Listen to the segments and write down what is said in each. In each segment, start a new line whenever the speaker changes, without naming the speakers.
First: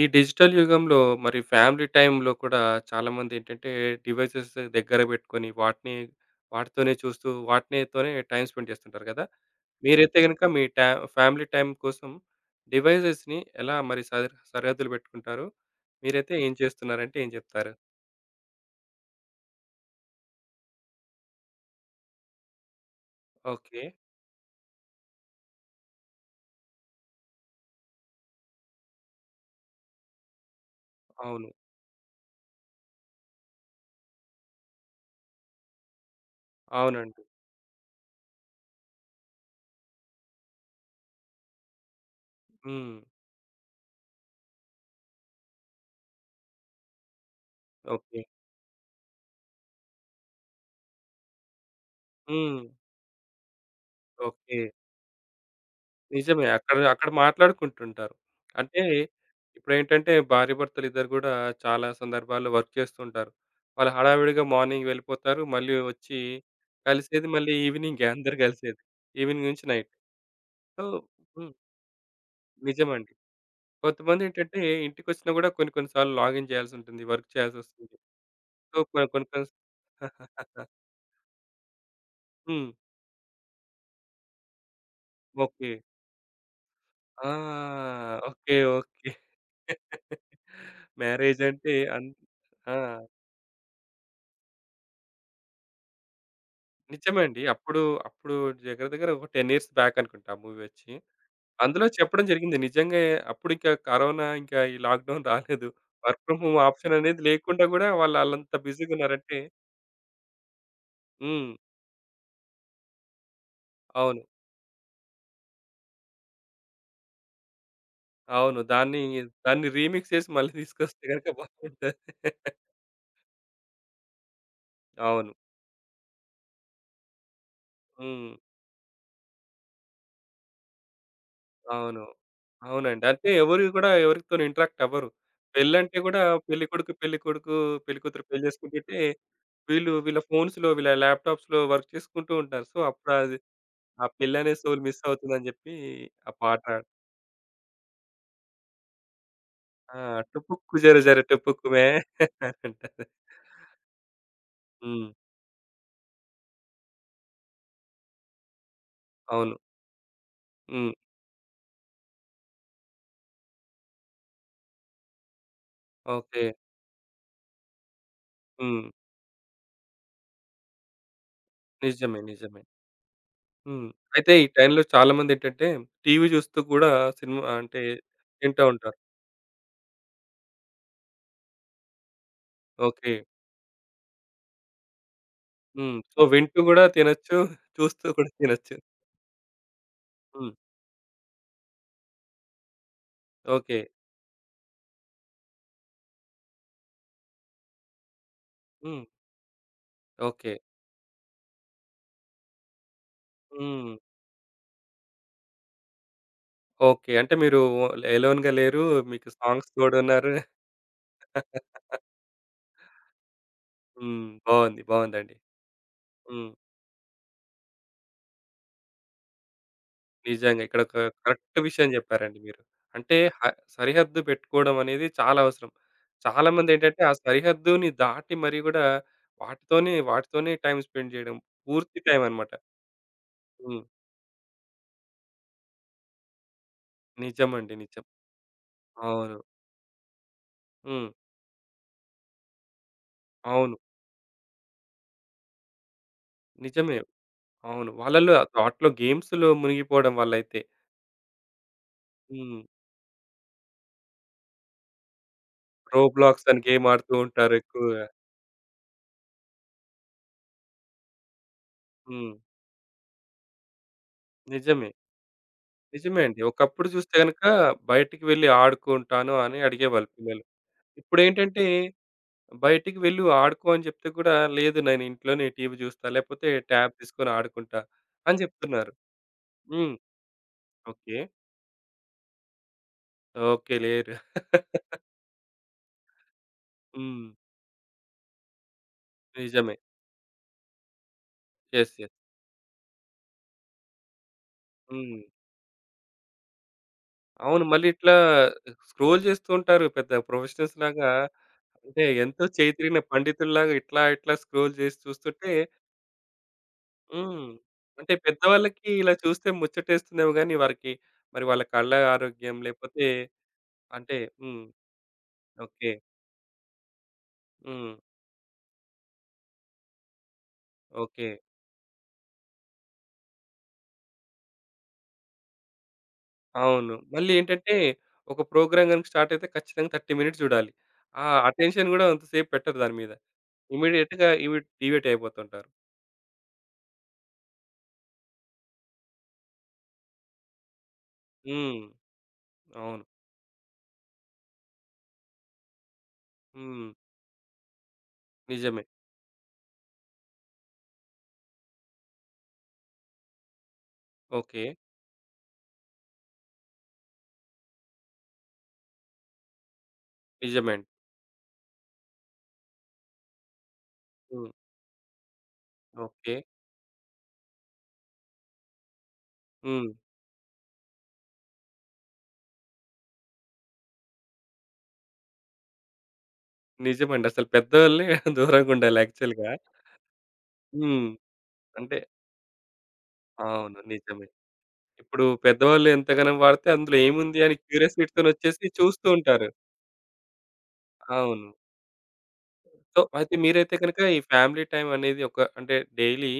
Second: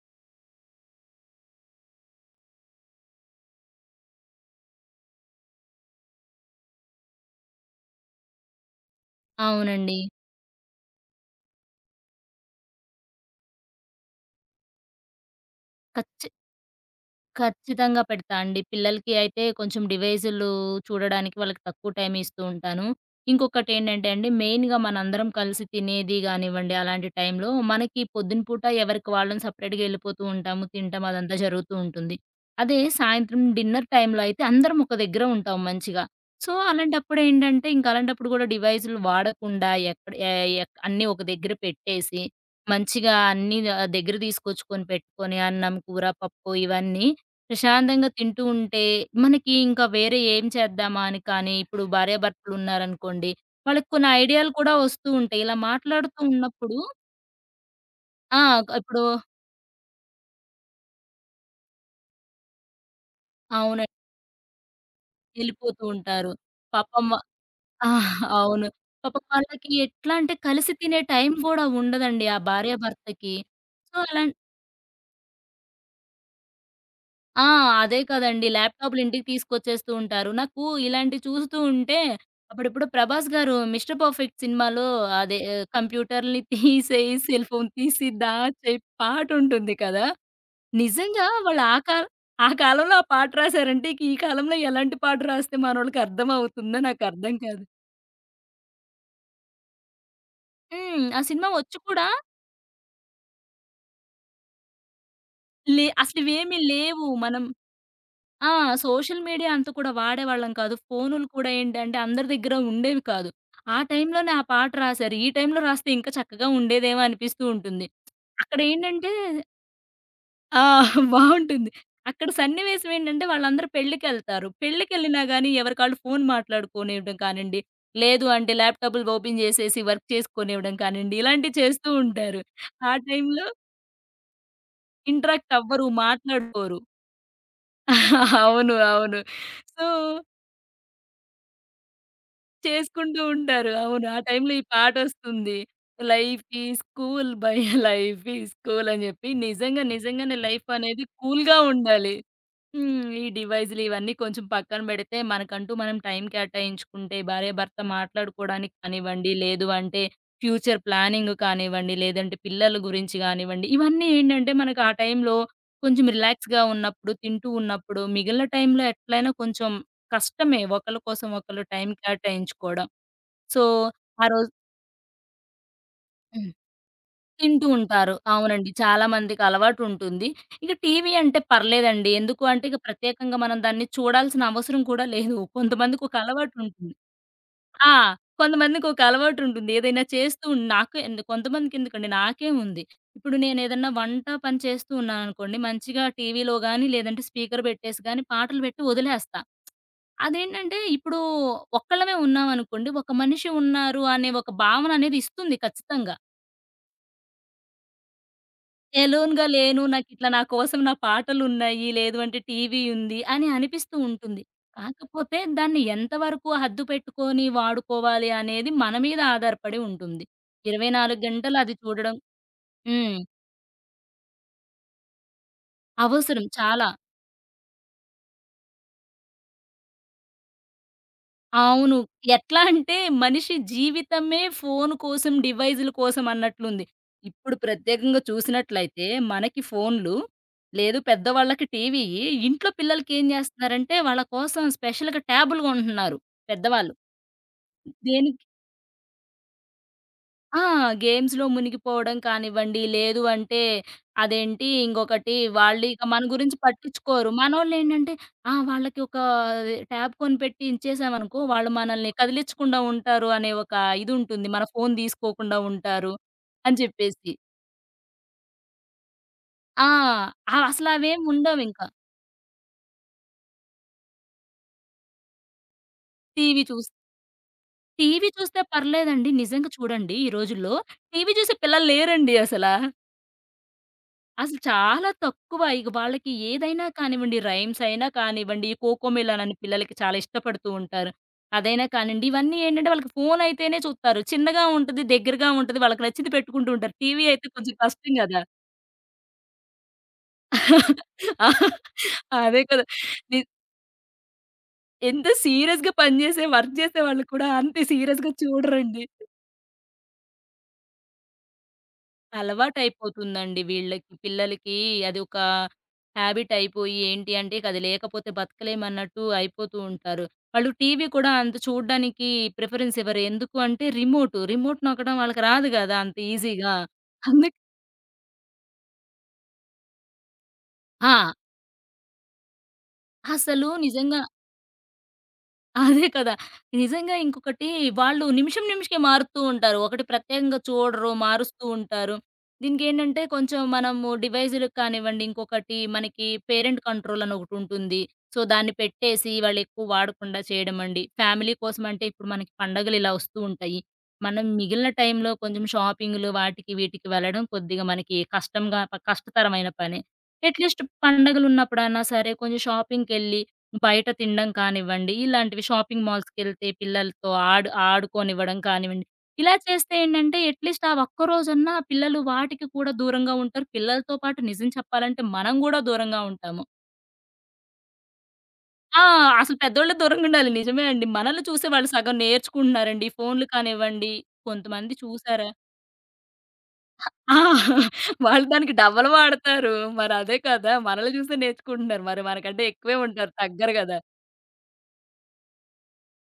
ఈ డిజిటల్ యుగంలో మరి ఫ్యామిలీ టైంలో కూడా చాలామంది ఏంటంటే డివైసెస్ దగ్గర పెట్టుకొని వాటితోనే చూస్తూ వాటినితోనే టైం స్పెండ్ చేస్తుంటారు కదా!
అవునండి.
మీరైతే గనుక మీ టా ఫ్యామిలీ టైం కోసం డివైసెస్‌ని ఎలా మరి సరిహద్దులు పెట్టుకుంటారు? మీరైతే
ఖచ్చితంగా.
ఏం చేస్తున్నారంటే ఏం చెప్తారు?
ఖచ్చితంగా పెడతా అండి. పిల్లలకి అయితే కొంచెం డివైజులు చూడడానికి వాళ్ళకి తక్కువ టైం ఇస్తూ ఉంటాను.
ఓకే.
ఇంకొకటేంటంటే అండి, మెయిన్‌గా మనందరం కలిసి తినేది గానివ్వండి, అలాంటి టైంలో మనకి పొద్దున పూట ఎవరికి వాళ్ళని సెపరేట్‌గా ఎళ్ళిపోతూ ఉంటాము, తింటాం అదంతా
అవును.
జరుగుతూ ఉంటుంది. అదే సాయంత్రం డిన్నర్ టైంలో అయితే అందరం ఒక దగ్గర ఉంటాం మంచిగా. సో,
అవునండి.
అలాంటప్పుడేంటంటే, ఇంక అలాంటప్పుడు గూడా డివైజులు వాడకుండా ఎక్కడ ఏ ఎక్ అన్నీ ఒక దగ్గర పెట్టేసి,
హ్మ్.
మంచిగా అన్నీ దగ్గర తీసుకొచ్చుకొని పెట్టుకొని అన్నం, కూర, పప్పు ఇవన్నీ ప్రశాంతంగా
ఓకే.
తింటూ ఉంటే, మనకి ఇంకా వేరే ఏం చేద్దామా అని కానీ, ఇప్పుడు భార్యాభర్తలు
హ్మ్.
ఉన్నారనుకోండి, వాళ్ళకి కొన్ని ఐడియాలు
ఓకే.
కూడా వస్తూ ఉంటాయి. ఇలా మాట్లాడుతూ
నిజమే. అక్కడ
ఉన్నప్పుడు
అక్కడ మాట్లాడుకుంటుంటారు.
ఆ!
అంటే
ఇప్పుడు
ఇప్పుడేంటంటే భార్యాభర్తలు ఇద్దరు గూడా చాలా సందర్భాల్లో వర్క్ చేస్తుంటారు. వాళ్ళు
అవునండి.
హడావిడిగా మార్నింగ్ వెళ్ళిపోతారు. మళ్ళీ
వెళ్ళిపోతూ
వచ్చి
ఉంటారు. పాపం వ
కలిసేది మళ్ళీ
ఆ!
ఈవినింగే అందరూ
అవును.
కలిసేది.
పాపం
ఈవినింగ్ నుంచి
వాళ్ళకి
నైట్.
ఎట్లా అంటే కలిసి
సో
తినే టైం
హ్మ్.
గూడా ఉండదండి ఆ
నిజమండి.
భార్యాభర్తకి. సో, అలా
కొంతమందేంటంటే ఇంటికొచ్చినా గూడా కొన్ని కొన్ని సార్లు లాగిన్ చేయాల్సుంటుంది. వర్క్
ఆ!
చేయాల్సొస్తుంది.
అదే కదండీ.
సో
ల్యాప్‌టాప్‌లు
కొన్ని
ఇంటికి
కొన్ని కొన్ని
తీసుకొచ్చేస్తూ ఉంటారు. నాకు ఇలాంటివి చూస్తూ ఉంటే
హ్మ్.
అప్పుడప్పుడు 'ప్రభాస్' గారు 'మిస్టర్ పర్ఫెక్ట్' సినిమాలో అదే
ఓకే.
కంప్యూటర్‌ని తీసేయి సెల్ ఫోన్
ఆ!
తీసి
ఓకే.
దాచేయి
ఓకే.
పాటుంటుంది కదా! నిజంగా వాళ్ళు
మ్యారేజంటే
ఆ కాల
అన్
ఆ
ఆ!
కాలంలో ఆ పాట రాసారంటే ఇక ఈ కాలంలో ఎలాంటి పాట రాస్తే మనోళ్ళకి అర్థమవుతుందో
నిజమే
నాకర్థం
అండి.
కాదు.
అప్పుడు దగ్గర దగ్గర ఒక 10 ఇయర్స్ బ్యాక్ అనుకుంటా ఆ మూవీ వచ్చి.
హ్మ్. ఆ సినిమా వచ్చి
అందులో
కూడా
చెప్పడం జరిగింది. నిజంగా అప్పుడింకా కరోనా, ఇంకా ఈ లాక్‌డౌన్ రాలేదు. వర్క్ ఫ్రమ్ హోమ్
అసలివేమీ
ఆప్షన్
లేవు.
అనేది
మనం
లేకుండా గూడా వాళ్ళు
ఆ!
ఆళ్ళంత
సోషల్
బిజీగున్నారంటే
మీడియా అంత కూడా వాడేవాళ్ళం కాదు. ఫోనులు
హ్మ్.
కూడా ఏంటంటే అందరి దగ్గర ఉండేవి కాదు. ఆ
అవును.
టైంలోనే ఆ పాట రాశారు. ఈ టైంలో రాస్తే ఇంకా చక్కగా ఉండేదేమో అనిపిస్తూ ఉంటుంది. అక్కడ
అవును.
ఏంటంటే
దాన్ని రీమిక్స్ చేసి మళ్ళీ
ఆ!
తీసుకొస్తే గనక
బావుంటుంది.
బాగుంటది.
అక్కడ సన్నివేశం ఏంటంటే వాళ్ళందరూ పెళ్ళికెళ్తారు. పెళ్ళికెళ్ళినా
అవును.
గానీ ఎవరికాళ్ళు ఫోను మాట్లాడుకోనివ్వడం కానివ్వండి, లేదు
హ్మ్.
అంటే ల్యాప్‌టాప్‌లు ఓపెన్ చేసేసి వర్క్ చేసుకొనివ్వడం కానివ్వండి, ఇలాంటివి చేస్తూ
అవును.
ఉంటారు. ఆ
అవునండి. అంటే
టైంలో
ఎవరు గూడా ఎవరితోని ఇంటరాక్ట్ అవ్వరు.
ఇంటరాక్ట్ అవ్వరు,
పెళ్ళంటే గూడా
మాట్లాడుకోరు.
పెళ్ళికొడుకు, పెళ్ళికూతురు పెళ్లి కొడుకు పెళ్లి కూతురు పెళ్లి
అవును.
చేసుకుంటుంటే
అవును. సో
వీళ్ళు వీళ్ళ ఫోన్స్‌లో, వీళ్ళ ల్యాప్‌టాప్స్‌లో వర్క్ చేసుకుంటూ ఉంటారు. సో, అప్పుడు
చేసుకుంటూ
అది
ఉంటారు. అవును.
ఆ
ఆ టైంలో
పెళ్ళనే
ఈ
సోల్ మిస్ అవుతుందని
పాటొస్తుంది.
చెప్పి ఆ
లైఫ్
పాట
is cool by life is cool అని జెప్పి నిజంగా
ఆ!
నిజంగానే లైఫ్
'టుపుక్కు జర
అనేది
జర
కూల్‌గా
టుపుక్ మే'
ఉండాలి.
అని అంటారు.
హ్మ్. ఈ డివైజులు ఇవన్నీ కొంచెం పక్కన
హ్మ్.
బెడితే, మనకంటూ మనం టైం కేటాయించుకుంటే, భార్యాభర్త మాట్లాడుకోవడానికి కానివ్వండి,
అవును.
లేదు అంటే ఫ్యూచర్
హ్మ్.
ప్లానింగ్ కానివ్వండి, లేదంటే పిల్లల గురించి గానివ్వండి, ఇవన్నీ ఏంటంటే మనకు ఆ టైంలో కొంచెం
ఓకే.
రిలాక్స్‌గా ఉన్నప్పుడు, తింటూ ఉన్నప్పుడు, మిగిలిన టైంలో
హ్మ్.
ఎట్లైనా కొంచెం కష్టమే ఒకళ్ళ కోసం ఒకళ్ళు టైం
నిజమే. నిజమే.
కేటాయించుకోవడం. సో,
హ్మ్.
ఆ
అయితే ఈ
రోజు
టైంలో చాలామందేంటంటే టీవీ
హ్మ్.
చూస్తూ కూడా సినిమా
తింటూ
అంటే
ఉంటారు.
తింటా
అవునండి.
ఉంటారు.
చాలా మందికలవాటుంటుంది. ఇక టీవీ అంటే పర్లేదండి. ఎందుకు అంటే ఇక
ఓకే.
ప్రత్యేకంగా మనం దాన్ని చూడాల్సిన అవసరం కూడా లేదు.
హ్మ్.
కొంతమందికొక
సో, వింటూ కూడా
అలవాటుంటుంది.
తినొచ్చు.
ఆ!
చూస్తూ కూడా తినొచ్చు.
కొంతమందికొక అలవాటుంటుంది. ఏదైనా చేస్తూ
హ్మ్.
నాకే ఎందు కొంతమందికెందుకండి నాకే ఉంది. ఇప్పుడు
ఓకే.
నేనేదన్నా వంట పని చేస్తూ ఉన్నాననుకోండి, మంచిగా టీవీలో గాని, లేదంటే స్పీకర్ పెట్టేసి గాని పాటలు పెట్టి
హ్మ్.
వదిలేస్తా.
ఓకే.
అదేంటంటే ఇప్పుడు ఒక్కళ్ళమే ఉన్నామనుకోండి, ఒక మనిషి
హ్మ్.
ఉన్నారు అనే ఒక భావననేది ఇస్తుంది ఖచ్చితంగా.
ఓకే. అంటే మీరు ఎలోన్‌గా లేరు. మీకు
ఎలోన్‌గా
సాంగ్స్
లేను. నాకిట్లా
తోడున్నారు.
నా కోసం నా పాటలున్నాయి. లేదు అంటే టీవీ ఉంది అని అనిపిస్తూ
హ్మ్.
ఉంటుంది.
బావుంది. బావుందండి.
కాకపోతే దాన్ని
హ్మ్.
ఎంతవరకు హద్దు పెట్టుకొని వాడుకోవాలి అనేది మన మీద ఆధారపడి ఉంటుంది.
నిజంగా ఇక్కడ ఒక
24
కరెక్ట్
గంటలు అది
విషయం
చూడడం
జెప్పారండి మీరు. అంటే
హ్మ్.
హ సరిహద్దు పెట్టుకోవడం అనేది చాలా అవసరం.
అవసరం చాలా.
చాలామందేంటంటే ఆ సరిహద్దుని దాటి మరి గూడా వాటితోనే టైమ్ స్పెండ్ జేయడం.
అవును.
పూర్తి టైమ్ అన్నమాట.
ఎట్లా అంటే మనిషి
హ్మ్.
జీవితమే ఫోను కోసం, డివైజుల కోసం అన్నట్లుంది. ఇప్పుడు
నిజమండి. నిజం.
ప్రత్యేకంగా చూసినట్లయితే
అవును.
మనకి ఫోన్లు, లేదు
హ్మ్.
పెద్దవాళ్ళకి టీవీ, ఇంట్లో పిల్లలకేం
అవును.
జేస్తున్నారంటే వాళ్ళ కోసం స్పెషల్‌గా ట్యాబులు గొంటున్నారు పెద్దవాళ్ళు.
నిజమే. అవును.
దేని
వాళ్ళలో వాటిలో గేమ్స్‌లో మునిగిపోవడం వల్లయితే.
ఆ! గేమ్స్‌లో మునిగిపోవడం
హ్మ్.
కానివ్వండి, లేదు అంటే అదేంటి ఇంకొకటి వాళ్ళిక మన
రోబ్లాక్స్
గురించి
అని గేమ్ ఆడుతూ
పట్టించుకోరు.
ఉంటారు ఎక్కువగా.
మనోళ్ళేంటంటే వాళ్ళకి ఒక ట్యాబ్ కొనిపెట్టి ఇచ్చేసామనుకో, వాళ్ళు మనల్ని
హ్మ్.
కదిలిచ్చకుండా ఉంటారు అనే ఒక ఇదుంటుంది. మన
నిజమే.
ఫోను తీసుకోకుండా ఉంటారు
నిజమే అండి.
అని
ఒకప్పుడు చూస్తే
చెప్పేసి.
గనుక బయటికి వెళ్లి ఆడుకుంటాను అని
ఆ!
అడిగేవాళ్ళు పిల్లలు.
ఆహ్, అసలవేమి
ఇప్పుడేంటంటే
ఉండవింక.
బయటికి వెళ్ళు ఆడుకో అని చెప్తే కూడా లేదు నేను ఇంట్లోనే టీవీ చూస్తా, లేకపోతే
టీవీ చూస్
ట్యాబ్ తీసుకొని ఆడుకుంటా
టీవీ
అని
చూస్తే
చెప్తున్నారు.
పర్లేదండి. నిజంగా
హ్మ్.
చూడండి ఈ రోజుల్లో
ఓకే.
టీవీ చూసే పిల్లలు లేరండి అసలా.
ఓకే. లేరు.
అసలు చాలా తక్కువ. ఇగ వాళ్ళకి ఏదైనా
హ్మ్.
కానివ్వండి, రైమ్స్ అయినా కానివ్వండి, కోకోమెలన్ అని
నిజమే.
పిల్లలకి చాలా ఇష్టపడుతూ ఉంటారు. అదైనా
యెస్. యెస్.
కానివ్వండి, ఇవన్నీ ఏంటంటే వాళ్ళకి ఫోన్ అయితేనే చూస్తారు. చిన్నగా ఉంటది,
హ్మ్.
దగ్గరగా ఉంటది. వాళ్ళకి నచ్చింది పెట్టుకుంటూ ఉంటారు. టీవీ అయితే
అవును.
కొంచెం
మళ్ళీ ఇట్లా
కష్టం గదా!
స్క్రోల్ చేస్తూ ఉంటారు పెద్ద ప్రొఫెషనల్స్ లాగా. అంటే ఎంతో
అదే
చేయి
కదా!
తిరిగిన
ని
పండితుల్లాగా ఇట్లా స్క్రోల్ చేసి
ఎంత
చూస్తుంటే
సీరియస్‌గా పనిచేసే, వర్క్ చేసే వాళ్ళు
హ్మ్.
కూడా అంతే
అంటే
సీరియస్‌గా
పెద్దవాళ్ళకి
చూడరండి.
ఇలా చూస్తే ముచ్చటేస్తుందేమో గానీ వారికి మరి వాళ్ళ కళ్ళ ఆరోగ్యం లేపోతే
అలవాటయిపోతుందండి వీళ్ళకి.
అంటే హ్మ్.
పిల్లలకి అది ఒక
ఓకే.
హాబిట్ అయిపోయి ఏంటి అంటే ఇక అది
హ్మ్.
లేకపోతే బతకలేమన్నట్టు అయిపోతూ ఉంటారు. వాళ్ళు టీవీ
ఓకే.
కూడా అంత చూడ్డానికి ప్రిఫరెన్స్ ఇవ్వరు. ఎందుకు అంటే రిమోటు. రిమోట్ నొక్కడం వాళ్ళకి రాదు గదా! అంత ఈజీగా.
అవును. మళ్ళీ
అందుక్
ఏంటంటే ఒక ప్రోగ్రామ్ గనుక స్టార్ట్ అయితే ఖచ్చితంగా 30 మినిట్స్ చూడాలి. ఆ
ఆ!
అటెన్షన్ గూడా అంతసేపు పెట్టరు దాని మీద.
అసలు నిజంగా
ఇమ్మీడియేట్‌గా ఇవి డివియేట్ అయిపోతుంటారు.
అదే కదా! నిజంగా ఇంకొకటి వాళ్ళు నిమిషకే మారుతూ ఉంటారు. ఒకటి ప్రత్యేకంగా చూడరు, మారుస్తూ
హ్మ్.
ఉంటారు.
అవును.
దీనికేంటంటే కొంచెం మనము డివైజులకు కానివ్వండి, ఇంకొకటి మనకి పేరెంట్
హ్మ్.
కంట్రోల్ అని ఒకటుంటుంది. సో, దాన్ని
నిజమే.
పెట్టేసి వాళ్ళెక్కువ వాడకుండా చేయడమండి. ఫ్యామిలీ కోసమంటే ఇప్పుడు మనకి పండగలు ఇలా వస్తూ ఉంటాయి. మనం
ఓకే.
మిగిలిన టైంలో కొంచెం షాపింగులు వాటికి, వీటికి వెళ్ళడం కొద్దిగా మనకి కష్టంగా ప కష్టతరమైన పనే.
నిజమే
అట్‌లీస్ట్
అండి.
పండగలున్నప్పుడన్నా సరే కొంచెం షాపింగ్‌కెళ్ళి బయట తినడం
హ్మ్.
కానివ్వండి, ఇలాంటివి షాపింగ్
ఓకే.
మాల్స్‌కెళ్తే పిల్లలతో ఆడుకోనివ్వడం కానివ్వండి. ఇలా
హ్మ్.
చేస్తే ఏంటంటే అట్‌లీస్ట్ ఆ ఒక్క రోజన్నా ఆ పిల్లలు వాటికి కూడా దూరంగా ఉంటారు. పిల్లలతో పాటు నిజం చెప్పాలంటే మనం గూడా దూరంగా ఉంటాము.
నిజమండి. అసలు పెద్దోళ్ళే దూరంగుండాలి
ఆ!
యాక్చువల్‌గా.
అసలు పెద్దోళ్ళే దూరంగుండాలి. నిజమే అండి.
హ్మ్.
మనల్ని చూసే వాళ్ళు
అంటే
సగం నేర్చుకుంటున్నారండి. ఈ ఫోన్‌లు
అవును.
కానివ్వండి,
నిజమే.
కొంతమంది
ఇప్పుడు
చూసారా
పెద్దవాళ్ళు ఎంతగనం వాడితే అందులో
ఆ!
ఏముంది అని క్యూరియాసిటీతోని
వాళ్ళు దానికి
వచ్చేసి చూస్తూ
డబల్
ఉంటారు.
వాడతారు. మరదే కదా! మనల్ని చూసే
అవును.
నేర్చుకుంటున్నారు. మరి మనకంటే ఎక్కువే
సో,
ఉంటారు.
అయితే మీరైతే
తగ్గరు
గనుక
గదా!
ఈ ఫ్యామిలీ టైమ్ అనేది ఒక అంటే డైలీ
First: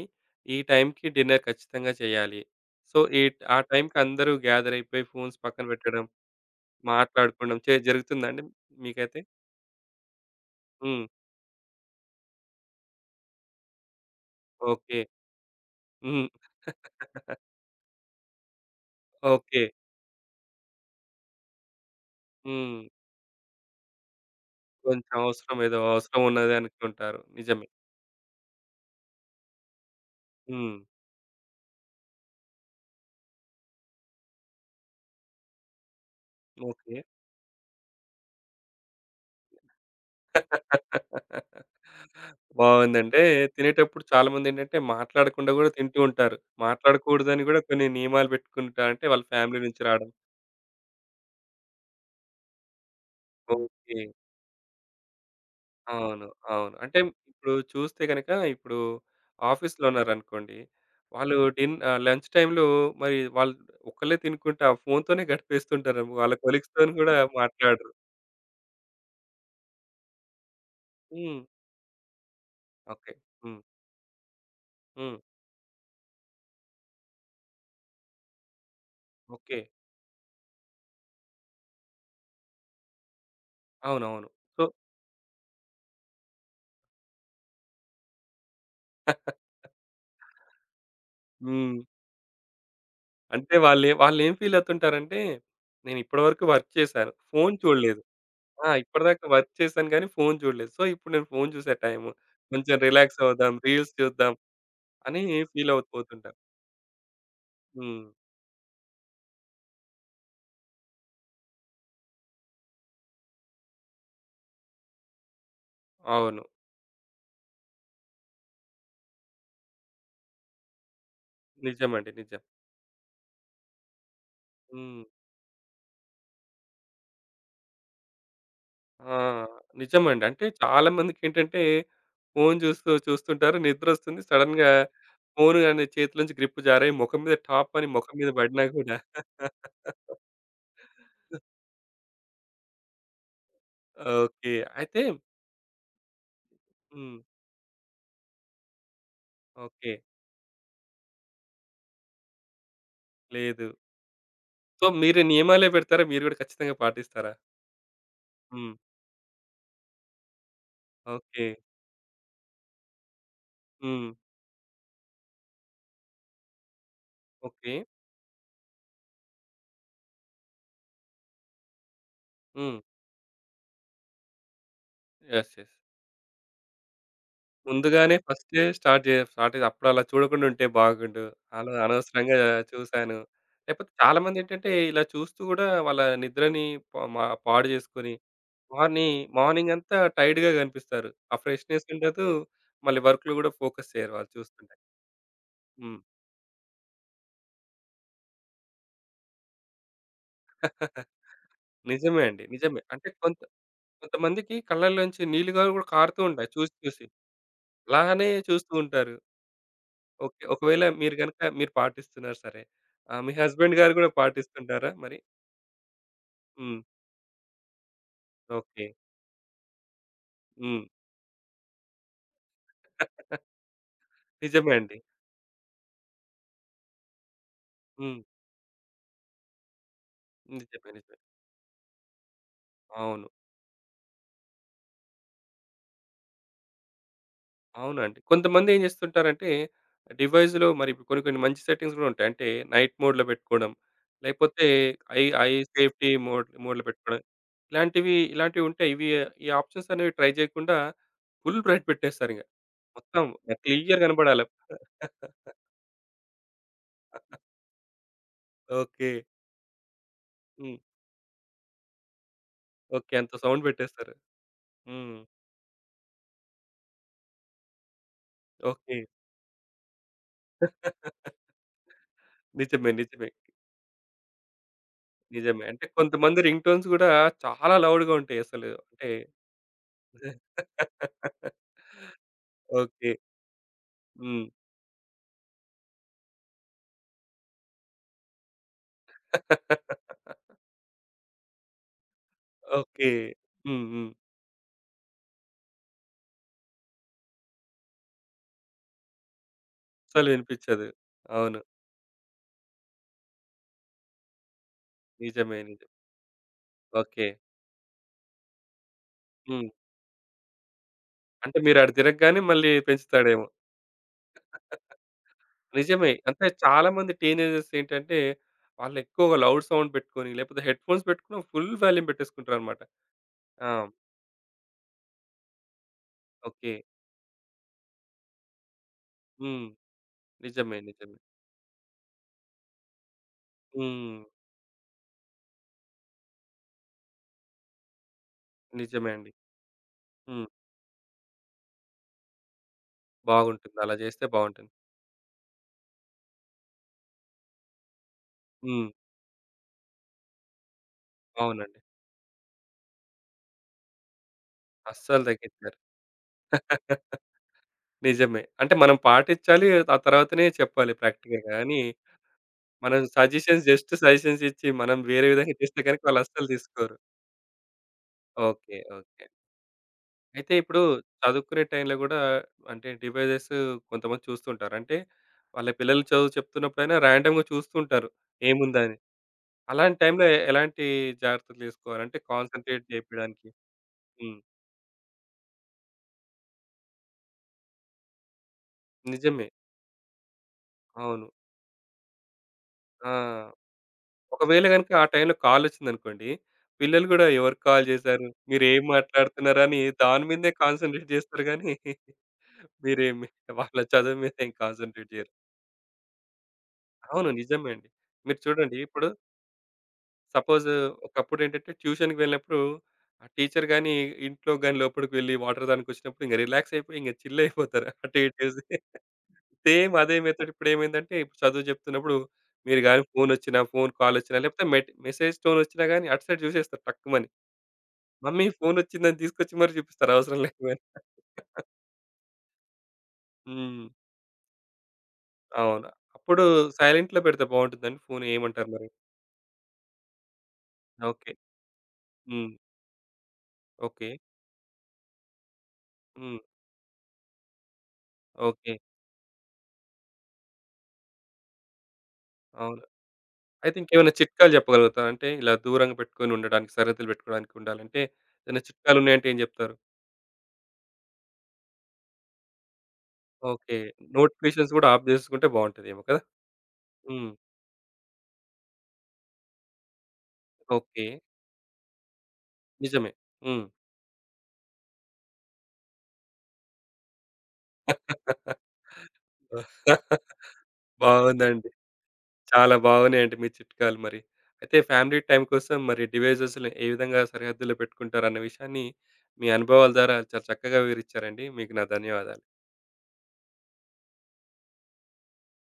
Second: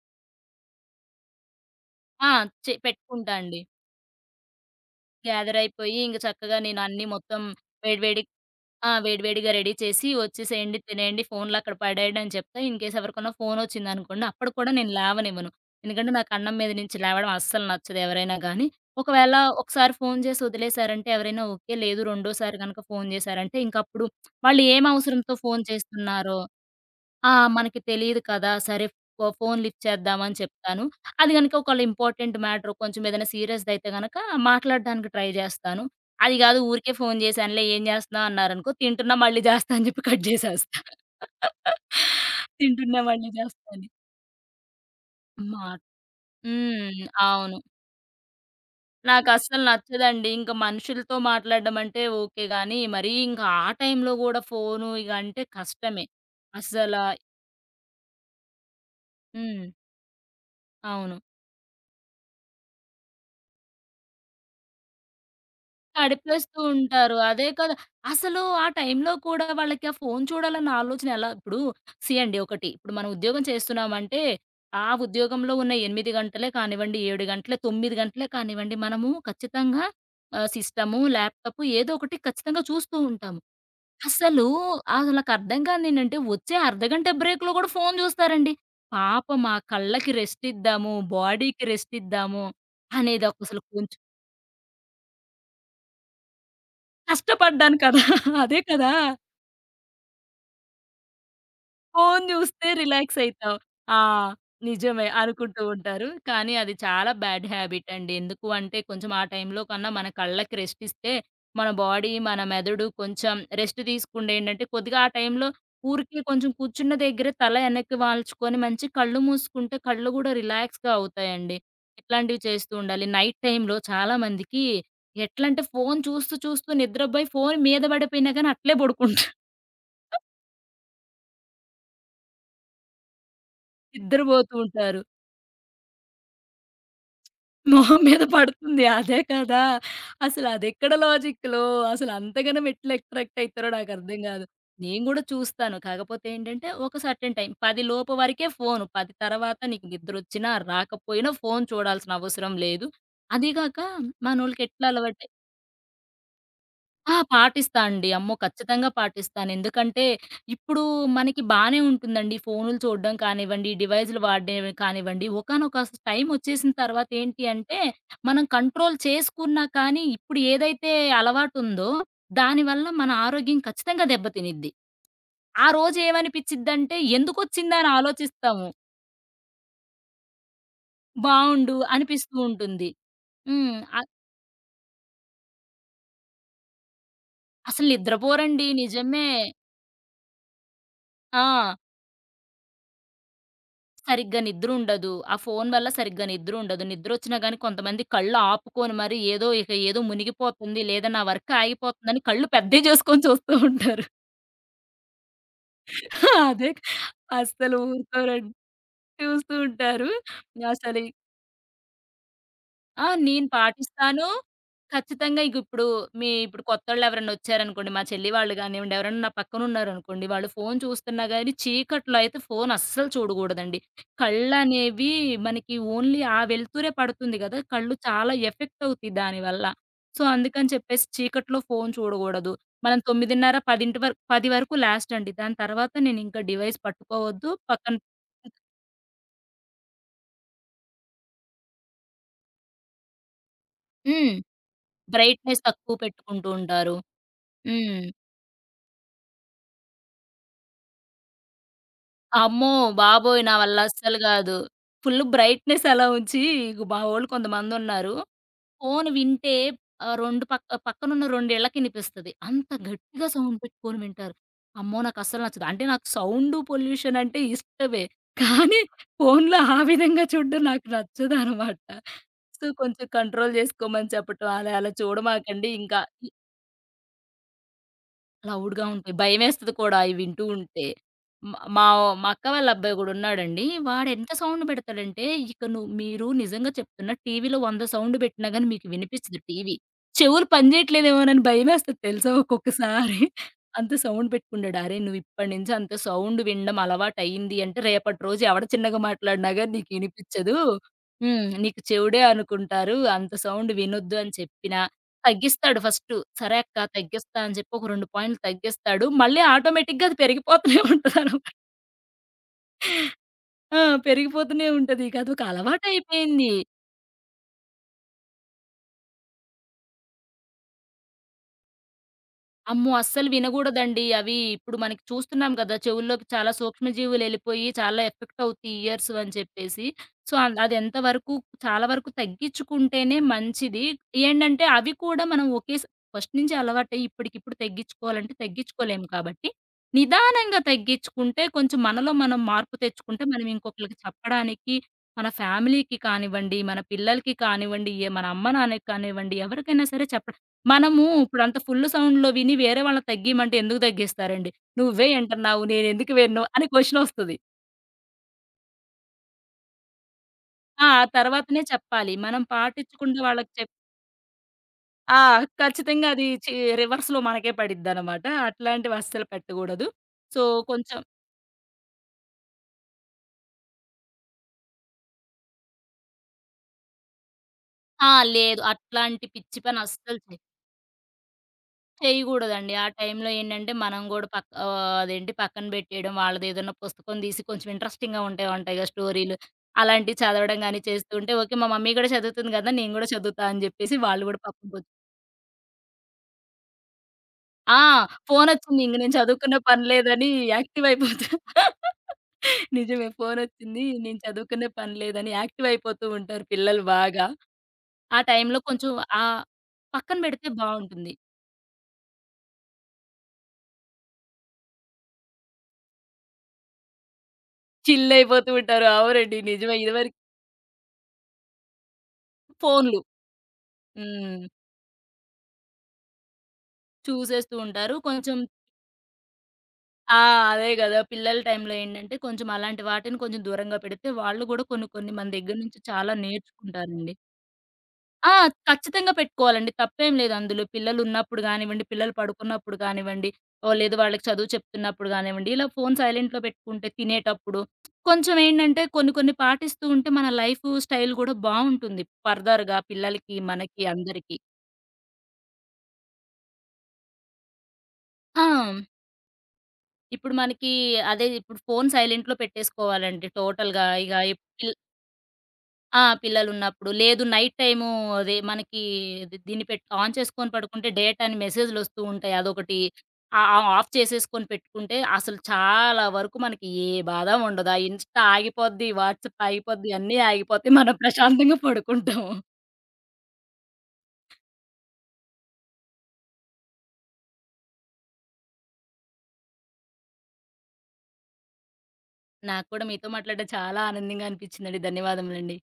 ఈ టైంకి డిన్నర్ ఖచ్చితంగా
ఆ!
చేయాలి.
చే
సో, ఈ
పెట్టుకుంటా
ఆ
అండి.
టైంకి అందరూ గ్యాదర్ అయిపోయి ఫోన్స్
గ్యాదర్
పక్కన
అయిపోయి
పెట్టడం,
ఇంక చక్కగా నేనన్నీ మొత్తం
మాట్లాడుకోవడం
వేడివేడి
జరుగుతుందా అండి
ఆ!
మీకైతే?
వేడివేడిగా రెడీ చేసి, "ఒచ్చేసేయండి,
హ్మ్.
తినేయండి, ఫోన్‌లక్కడ పడేయండి" అని చెప్తా. ఇన్‌కేస్ ఎవరికన్నా ఫోనొచ్చిందనుకోండి, అప్పుడు కూడా నేను
ఓకే.
లేవనివ్వను. ఎందుకంటే,
హ్మ్.
నాకు అన్నం మీద నుంచి లేవడం అస్సలు నచ్చదు ఎవరైనా గానీ. ఒకవేళ
ఓకే.
ఒకసారి ఫోను చేసి వదిలేసారంటే ఎవరైనా ఓకే. లేదు రెండోసారి
హ్మ్.
గనక ఫోను చేశారంటే, ఇంకప్పుడు వాళ్ళు ఏం
కొంచెం
అవసరంతో
అవసరం
ఫోను
ఏదో అవసరం
చేస్తున్నారో
ఉన్నది అనుకుంటారు.
ఆ!
నిజమే.
మనకి తెలీదు కదా! సరే ఫోన్ లిఫ్ట్ చేద్దామని
హ్మ్.
చెప్తాను. అది గనుక ఒకవేళ ఇంపార్టెంట్ మ్యాటర్ కొంచెం ఏదైనా సీరియస్‌దయితే గనక మాట్లాడడానికి ట్రై జేస్తాను. అది గాదు ఊరికే
ఓకే.
ఫోన్ జేశానులే ఏం జేస్తున్నావు అన్నారనుకో తింటున్నా మళ్ళీ జేస్తా అని జెప్పి కట్ జేసేస్తా. తింటున్నా
బావుందంటే
మళ్ళీ జేస్తా అని.
తినేటప్పుడు చాలామందేంటంటే మాట్లాడకుండా గూడా
మాట్
తింటూ ఉంటారు.
హ్మ్.
మాట్లాడకూడదని
అవును.
గూడా కొన్ని నియమాలు పెట్టుకుంటా అంటే వాళ్ళ ఫ్యామిలీ
నాకస్సలు
నుంచి రావడం.
నచ్చదండి. ఇంక మనుషులతో మాట్లాడడం అంటే ఓకే గానీ, మరీ ఇంకా ఆ
ఓకే.
టైంలో గూడా ఫోను ఇగ అంటే కష్టమే.
అవును. అవును.
అస్సల
అంటే ఇప్పుడు చూస్తే గనక ఇప్పుడు
హ్మ్.
ఆఫీస్‌లో ఉన్నారనుకోండి.
అవును.
వాళ్ళు లంచ్ టైమ్‌లో మరి వాళ్ళు ఒక్కళ్ళే తినుకుంటా ఆ ఫోన్‌తోనే గడిపేస్తుంటారు. వాళ్ళ
గడిపేస్తూ
కొలీగ్స్‌తోని గూడా
ఉంటారు. అదే కదా!
మాట్లాడరు.
అసలు ఆ టైంలో కూడా వాళ్ళకి ఆ ఫోను చూడాలన్న ఆలోచన ఎలా
హ్మ్.
ఇప్పుడు సీ అండి ఒకటి ఇప్పుడు మనం
ఓకే.
ఉద్యోగం
హ్మ్.
చేస్తున్నామంటే, ఆ
హ్మ్.
ఉద్యోగంలో ఉన్న 8 గంటలే కానివ్వండి, 7 గంటలే, 9 గంటలే కానివ్వండి, మనము
ఓకే.
ఖచ్చితంగా సిస్టము, ల్యాప్‌టాప్ ఏదో ఒకటి ఖచ్చితంగా చూస్తూ ఉంటాము.
అవునవును.
అసలు
సో
అసలు నాకర్థం కానిదేంటంటే వచ్చే అర్ధగంట బ్రేక్‌లో కూడా ఫోను చూస్తారండి. పాపం ఆ కళ్ళకి రెస్ట్ ఇద్దాము, బాడీకి
హ్మ్.
రెస్ట్ ఇద్దాము అనేది ఒక
అంటే
అసలు కొం
వాళ్ళేం ఫీల్ అవుతుంటారంటే, నేను ఇప్పటివరకు వర్క్ చేశాను. ఫోను
కష్టపడ్డాను
చూడలేదు.
కదా! అదే
ఆ!
కదా!
ఇప్పటిదాకా వర్క్ చేశాను గానీ, ఫోను చూడలేదు. సో, ఇప్పుడు నేను ఫోను చూసే టైము.
ఫోను జూస్తే
కొంచెం
రిలాక్స్
రిలాక్స్ అవుదాం,
అయితావు.
రీల్స్
ఆ!
చూద్దాం
నిజమే
అని
అనుకుంటూ
ఫీల్
ఉంటారు.
అవుపోతుంటారు.
కానీ అది చాలా బ్యాడ్ హ్యాబిట్
హ్మ్.
అండి. ఎందుకు అంటే కొంచెం ఆ టైంలో కన్నా మన కళ్ళకి రెస్ట్ ఇస్తే మన బాడీ, మన మెదడు కొంచెం రెస్ట్ తీసుకుండా ఏంటంటే కొద్దిగా ఆ టైంలో ఊరికే
అవును.
కొంచెం కూర్చున్న దగ్గర తల వెనక్కి వాల్చుకొని మంచి కళ్ళు మూసుకుంటే కళ్ళు గూడా రిలాక్స్‌గా అవుతాయండి.
నిజమండి.
ఇట్లాంటివి
నిజం.
చేస్తూ ఉండాలి. నైట్ టైంలో చాలామందికి
హ్మ్.
ఎట్లంటే ఫోను చూస్తూ చూస్తూ నిద్రపోయి ఫోను మీద పడిపోయినా గాని అట్లే
ఆ!
పడుకుంటారు.
నిజమండి. అంటే చాలా మందికేంటంటే, ఫోను చూస్తుంటారు. నిద్రొస్తుంది.
నిద్రపోతూ
సడెన్‌గా
ఉంటారు.
ఫోను గాని చేతిలో నుంచి గ్రిప్ జారి మొఖం మీద టాప్ అని
మొహం
మొఖం
మీద
మీద పడినా
పడుతుంది.
గూడా
అదే కదా! అసలదెక్కడ లాజిక్‌లో అసలంతగనం ఎట్లా అట్రాక్ట్ అయితారో నాకర్థం గాదు.
ఓకే. అయితే
నేను గూడా చూస్తాను. కాకపోతే ఏంటంటే, ఒక
హ్మ్.
సర్టెన్ టైం 10 లోపు వరకే ఫోను. 10 తర్వాత నీకు
ఓకే.
నిద్రొచ్చినా, రాకపోయినా ఫోను చూడాల్సిన అవసరం లేదు. అదీ
లేదు.
గాక
సో,
మనోళ్ళకెట్లా
మీరు
అలవాటు
నియమాలే పెడతారా? మీరు గూడా ఖచ్చితంగా పాటిస్తారా?
పాటిస్తా అండి. అమ్మో!
హ్మ్.
ఖచ్చితంగా పాటిస్తాను. ఎందుకంటే, ఇప్పుడు మనకి
ఓకే.
బానే ఉంటుందండి. ఫోనులు చూడడం కానివ్వండి,
హ్మ్.
డివైజులు వాడడం కానివ్వండి, ఒకానొక టైమొచ్చేసిన తర్వాత ఏంటి
ఓకే.
అంటే, మనం కంట్రోల్ చేసుకున్నా కానీ, ఇప్పుడు ఏదైతే అలవాటుందో,
హ్మ్.
దానివల్ల మన ఆరోగ్యం ఖచ్చితంగా దెబ్బతినిద్ది.
యెస్.
ఆ
యెస్.
రోజు ఏమనిపిచ్చిద్దంటే, ఎందుకొచ్చిందా అని
ముందుగానే ఫస్టే
ఆలోచిస్తాము.
స్టార్ట్ జే స్టార్ట్ చేసి అప్పుడు అలా చూడకుండా ఉంటే బాగుండు. అలా
బావుండు
అనవసరంగా
అనిపిస్తూ ఉంటుంది.
చూసాను.
హ్మ్.
లేకపోతే
అ
చాలామందేంటంటే ఇలా చూస్తూ గూడా వాళ్ళ నిద్రని ప మా పాడు
అసలు
జేసుకొని
నిద్రపోరండి.
మార్ని
నిజమే.
మార్నింగ్ అంతా టైర్డ్‌గా గనిపిస్తారు. ఆ
ఆ!
ఫ్రెష్‌నెస్ ఉండదు. మళ్ళీ వర్క్‌లో గూడా ఫోకస్ చేయరు వాళ్ళు
సరిగ్గా
చూస్తుంటే.
నిద్రుండదు. ఆ ఫోను వల్ల
హ్మ్.
సరిగ్గా నిద్రుండదు. నిద్రొచ్చినా గానీ కొంతమంది కళ్ళు ఆపుకోని మరి ఏదో ఇక ఏదో మునిగిపోతుంది, లేదా నా వర్క్
నిజమే
ఆగిపోతుందని
అండి.
కళ్ళు
నిజమే.
పెద్దయి
అంటే
జేసుకొని
కొంత
చూస్తూ ఉంటారు.
కొంతమందికి కళ్ళల్లోంచి నీళ్ళు కూడా కారుతూ ఉంటాయి
అదే
చూసి చూసి.
అస్సలు
అలానే
ఊరుకోరండి.
చూస్తూ ఉంటారు.
చూస్తూ ఉంటారు.
ఓకే. ఒకవేళ
అసలు
మీరు గనుక మీరు పాటిస్తున్నారు సరే.
ఆ!
ఆహ్, మీ
నేను
హస్బెండ్ గారు గూడా
పాటిస్తాను.
పాటిస్తుంటారా మరి?
ఖచ్చితంగా ఇగిప్పుడు ఇప్పుడు
హ్మ్.
కొత్తోళ్ళెవరన్నా ఒచ్చారనుకోండి, మా చెల్లి వాళ్ళు
ఓకే.
గానివ్వండి, ఎవరైనా నా పక్కనున్నారనుకోండి, వాళ్ళు ఫోను
హ్మ్.
చూస్తున్నా గాని చీకట్లో అయితే ఫోను అస్సలు చూడగూడదండి.
నిజమే అండి.
కళ్ళనేవి మనకి ఓన్లీ ఆ వెలుతురే పడుతుంది గదా! కళ్ళు
హ్మ్.
చాలా ఎఫెక్ట్ అవుతాయి దానివల్ల. సో, అందుకని
నిజమే.
చెప్పేసి
నిజమే.
చీకట్లో ఫోను చూడగూడదు. మనం
అవును.
9:30, 10 వరకు లాస్ట్ అండి. దాని తర్వాత నేనింకా డివైస్ పట్టుకోవద్దు.
అవునండి. కొంతమందేం చేస్తుంటారంటే డివైస్‌లో మరి ఇప్పుడు కొన్ని కొన్ని మంచి సెట్టింగ్స్ గూడా ఉంటాయి. అంటే నైట్ మోడ్‌లో పెట్టుకోవడం.
హ్మ్.
లేకపోతే ఐ ఐ
బ్రైట్‌నెస్ తక్కువ
సేఫ్టీ మోడ్
పెట్టుకుంటూ
మోడ్‌లో
ఉంటారు.
పెట్టుకోవడం.
హ్మ్.
ఇలాంటివి ఇలాంటివి ఉంటాయి. ఇవి ఈ ఆప్షన్స్ అనేవి ట్రై చేయకుండా ఫుల్ బ్రైట్ పెట్టేస్తారింక.
అమ్మో!
మొత్తం
బాబోయ్! నా వల్ల
క్లియర్
అస్సలు
కనపడాలి.
గాదు. ఫుల్ బ్రైట్‌నెస్ అలా ఉంచి ఇగ మా వోళ్ళు కొంతమందున్నారు. Phone
okay.
వింటే 2 పక్క
హ్మ్.
పక్కనున్న 2 ఇళ్ళకినిపిస్తది. అంత
ఓకే.
గట్టిగా
అంత
సౌండ్
సౌండ్
పెట్టుకొని
పెట్టేస్తారు.
వింటారు. అమ్మో!
హ్మ్.
నాకస్సలు నచ్చదు. అంటే నాకు సౌండు పొల్యూషన్ అంటే ఇష్టమే. కానీ
ఓకే.
ఫోన్‌లో ఆ విధంగా చూడడం నాకు నచ్చదనమాట. సో,
నిజమే.
కొంచెం
నిజమే.
కంట్రోల్ జేసుకోమని చెప్పటం, అలా అలా
నిజమే.
చూడమాకండి
అంటే
ఇంకా
కొంతమంది రింగ్ టోన్స్ గూడా చాలా లౌడ్‌గా ఉంటాయి అసలు.
లౌడ్‌గా
అంటే
ఉంటాయి. భయమేస్తది కూడా అయి వింటూ ఉంటే. మ మా మా అక్క వాళ్ళ అబ్బాయి
ఓకే.
గూడున్నాడండి. వాడెంత
హ్మ్.
సౌండ్ పెడతాడంటే, ఇక ను మీరు నిజంగా చెప్తున్నా టీవీలో 100 సౌండ్ పెట్టినా గాని మీకు వినిపిచ్చదు టీవీ. చెవులు పనిజేయట్లేదేమోనని భయమేస్తది తెలుసా
ఓకే.
ఒక్కొక్కసారి.
హ్మ్.
అంత
హ్మ్.
సౌండ్ పెట్టుకుంటాడు. అరే! నువ్వు ఇప్పటి నుంచి అంత సౌండ్ వినడం అలవాటయింది అంటే, రేపటి రోజు ఎవడ చిన్నగా మాట్లాడినా గాని నీకు
అస్సలు
ఇనిపిచ్చదు.
వినిపించదు.
హ్మ్.
అవును.
నీకు చెవుడే అనుకుంటారు. అంత సౌండ్ వినొద్దు అని చెప్పినా
నిజమే. నిజం.
తగ్గిస్తాడు ఫస్టు. సరే అక్క
ఓకే.
తగ్గిస్తా అని చెప్పి ఒక 2 పాయింట్లు తగ్గిస్తాడు. మళ్ళీ
హ్మ్.
ఆటోమేటిక్‌గా అది పెరిగిపోతూనే ఉంటదనమాట.
అంటే మీరు అటు తిరగగానే మళ్ళీ పెంచుతాడేమో.
ఆ! పెరిగిపోతూనే ఉంటది. ఇక అదొక
నిజమే. అంటే
అలవాటయిపోయింది.
చాలా మంది టీనేజర్స్ ఏంటంటే, వాళ్ళు ఎక్కువగా లౌడ్ సౌండ్ పెట్టుకొని, లేకపోతే హెడ్‌ఫోన్స్ పెట్టుకొని ఫుల్ వాల్యూమ్ పెట్టేసుకుంటారనమాట.
అమ్మో! అస్సలు
ఆ!
వినగూడదండి. అవి ఇప్పుడు మనకి చూస్తున్నాం గదా! చెవుల్లోకి చాలా
ఓకే.
సూక్ష్మజీవులెళ్ళిపోయి చాలా ఎఫెక్ట్ అవుతాయి ఇయర్స్ అని
హ్మ్.
చెప్పేసి. సో, అన్
నిజమే.
అదెంత
నిజమే.
వరకు చాలా వరకు తగ్గించుకుంటేనే మంచిది.
హ్మ్.
ఏంటంటే అవి కూడా మనం ఒకేస్ ఫస్ట్ నుంచి అలవాటయ్యి ఇప్పటికిప్పుడు తగ్గించుకోవాలంటే తగ్గించుకోలేము
నిజమే అండి.
కాబట్టి,
హ్మ్.
నిదానంగా తగ్గించుకుంటే కొంచెం మనలో మనం మార్పు తెచ్చుకుంటే మనం
బాగుంటుంది. అలా
ఇంకొకళ్ళకి
చేస్తే బాగుంటుంది.
చెప్పడానికి మన ఫ్యామిలీకి కానివ్వండి, మన పిల్లలకి కానివ్వండి, ఏ మన అమ్మ నాన్నకి
హ్మ్.
కానివ్వండి ఎవరికైనా సరే చెప్ప మనము ఇప్పుడంత
అవునండి.
ఫుల్ సౌండ్‌లో విని వేరే వాళ్ళని తగ్గియమంటే ఎందుకు తగ్గిస్తారండి? నువ్వే
అస్సలు
ఇంటన్నావు
తగ్గించరు.
నేనెందుకు వినను అని క్వెషనొస్తది.
నిజమే. అంటే మనం పాటించాలి. ఆ తర్వాతనే
ఆ!
చెప్పాలి ప్రాక్టికల్‌గా
తర్వాతనే
గానీ,
చెప్పాలి. మనం
మనం
పాటించకుండా వాళ్ళకి
సజెషన్స్
చెప్
జస్ట్ సజెషన్స్ ఇచ్చి, మనం
ఆ!
వేరే విధంగా చేస్తే గనుక
ఖచ్చితంగా
వాళ్ళు
అది
అస్సలు
చి
తీసుకోరు.
రివర్స్‌లో మనకే పడిద్దనమాట.
ఓకే.
అట్లాంటివి
ఓకే.
అస్సలు పెట్టకూడదు. సో,
అయితే ఇప్పుడు
కొంచెం
చదువుకునే టైంలో గూడా అంటే డివైజెస్ కొంతమంది చూస్తుంటారు. అంటే వాళ్ళ పిల్లలు చదువు చెప్తున్నప్పుడైనా ర్యాండమ్‌గా చూస్తుంటారు.
ఆ! లేదు.
ఏముందని.
అట్లాంటి పిచ్చి పని
అలాంటి
అస్సలు
టైంలో ఎలాంటి జాగ్రత్తలు తీసుకోవాలి? అంటే
చేయగూడదండి.
కాన్సంట్రేట్
ఆ టైంలో
జేపియడానికి.
ఏంటంటే, మనం గూడా
హ్మ్.
పక్ ఆహ్, అదేంటి పక్కన బెట్టేయడం, వాళ్ళదేదన్నా పుస్తకం దీసి కొంచెం ఇంట్రెస్టింగ్‌గా ఉంటాయిగా స్టోరీలు.
నిజమే.
అలాంటివి చదవడం గానీ చేస్తూ
అవును.
ఉంటే, ఓకే. మా మమ్మీ గూడా చదువుతుంది గదా! నేను గూడా చదువుతా
ఆ!
అని జెప్పేసి వాళ్ళు గూడా
ఒకవేళ
పాపం కొంచెం
గనుక ఆ టైంలో కాలొచ్చిందనుకోండి. పిల్లలు గూడా ఎవరు
ఆ!
కాల్ జేశారు?
ఫోనొచ్చింది.
మీరేం
ఇంక నేను చదువుకునే
మాట్లాడుతున్నారని
పని
దాని
లేదని
మీదనే
యాక్టివ్
కాన్సంట్రేట్
అయిపోతా.
జేస్తారు గానీ
నిజమే.
మీరేమి వాళ్ళ
ఫోనొచ్చింది.
చదువు
నేను
మీద ఏం
చదువుకునే పని
కాన్సంట్రేట్ జేయరు.
లేదని యాక్టివ్ అయిపోతూ ఉంటారు పిల్లలు బాగా.
అవును. నిజమే అండి.
ఆ
మీరు
టైంలో
చూడండి
కొంచెం
ఇప్పుడు
ఆహ్, పక్కన బెడితే
సపోజ్
బావుంటుంది.
ఒకప్పుడేంటంటే ట్యూషన్‌కి వెళ్ళినప్పుడు ఆ టీచర్ గాని ఇంట్లో గాని లోపలికి వెళ్లి వాటర్ తాగడానికి వచ్చినప్పుడు ఇంక రిలాక్స్ అయిపోయి ఇంక చిల్ అయిపోతారు.
చిల్
అటు ఇటు
అయిపోతూ
చూసి
ఉంటారు. అవునండి. నిజమే.
సేమ్ అదే
ఇదివరకు
మెథడ్ ఇప్పుడేమైందంటే ఇప్పుడు చదువు చెప్తున్నప్పుడు మీరు
ఫోన్లు.
గాని ఫోనొచ్చినా, ఫోన్ కాలొచ్చినా
హ్మ్.
లేకపోతే మెసేజ్ టోనొచ్చినా గాని అటు సైడ్ చూసేస్తారు టక్కుమని.
చూసేస్తూ ఉంటారు. కొంచెం
మమ్మీ ఫోనొచ్చిందని తీసుకొచ్చి మరి చూపిస్తారు
ఆ!
అవసరం
అదే
లేకపోయినా.
గదా! పిల్లల టైంలో ఏంటంటే, కొంచెం అలాంటి వాటిని కొంచెం దూరంగా
హ్మ్.
పెడితే వాళ్ళు గూడా కొన్ని, కొన్ని మన దగ్గర నుంచి
అవును.
చాలా
అప్పుడు
నేర్చుకుంటారండి.
సైలెంట్‌లో పెడితే బావుంటుందండి ఫోను
ఆ!
ఏమంటారు మరి?
ఖచ్చితంగా పెట్టుకోవాలండి. తప్పేం లేదు అందులో.
ఓకే.
పిల్లలున్నప్పుడు గానివ్వండి, పిల్లలు
హ్మ్.
పడుకున్నప్పుడు కానివ్వండి, ఓహ్! లేదు
ఓకే.
వాళ్ళకి చదువు చెప్తున్నప్పుడు గానివ్వండి, ఇలా ఫోన్
హ్మ్.
సైలెంట్‌లో పెట్టుకుంటే తినేటప్పుడు, కొంచెం
ఓకే.
ఏంటంటే కొన్ని, కొన్ని పాటిస్తూ ఉంటే మన లైఫ్ స్టైల్ గూడా బావుంటుంది. ఫర్దర్‌గా
అవును.
పిల్లలకి,
అయితే
మనకి
ఇంకేమైనా
అందరికీ.
చిట్కాలు చెప్పగలుగుతారా? అంటే ఇలా దూరంగా పెట్టుకొని ఉండడానికి, సరిహద్దులు పెట్టుకోవడానికి ఉండాలంటే
ఆ!
ఏదైనా చిట్కాలు ఉన్నాయంటే ఏం చెప్తారు?
ఇప్పుడు మనకి అదే ఇప్పుడు ఫోను సైలెంట్‌లో పెట్టేసుకోవాలండి
ఓకే.
టోటల్‌గా. ఇగ ఎప్
నోటిఫికేషన్స్
పిల్
కూడా ఆఫ్ చేసుకుంటే
ఆ!
బావుంటదేమో కదా!
పిల్లలున్నప్పుడు. లేదు
హ్మ్.
నైట్ టైము అదే మనకి ది దీన్ని పెట్ ఆన్ చేసుకొని పడుకుంటే
ఓకే.
డేటా అని మెసేజులొస్తూ ఉంటాయి. అదొకటి
నిజమే.
ఆ ఆ
హ్మ్.
ఆఫ్ చేసేసుకొని పెట్టుకుంటే అసలు చాలా వరకు మనకి ఏ బాధ ఉండదు. ఆ ఇన్‌స్టా ఆగిపోద్ది, వాట్సాప్ ఆగిపోద్ది, అన్నీ ఆగిపోతాయి. మనం ప్రశాంతంగా
బావుందండి.
పడుకుంటాము.
చాలా బాగున్నాయండి మీ చిట్కాలు మరి. అయితే ఫ్యామిలీ టైమ్ కోసం మరి డివైజెస్‌ని ఏ విధంగా సరిహద్దులో పెట్టుకుంటారన్న విషయాన్ని మీ అనుభవాల ద్వారా చాలా చక్కగా వివరిచ్చారండి. మీకు నా ధన్యవాదాలు.
నాకు కూడా మీతో మాట్లాడడం చాలా ఆనందంగా అనిపించిందండి. ధన్యవాదములండి.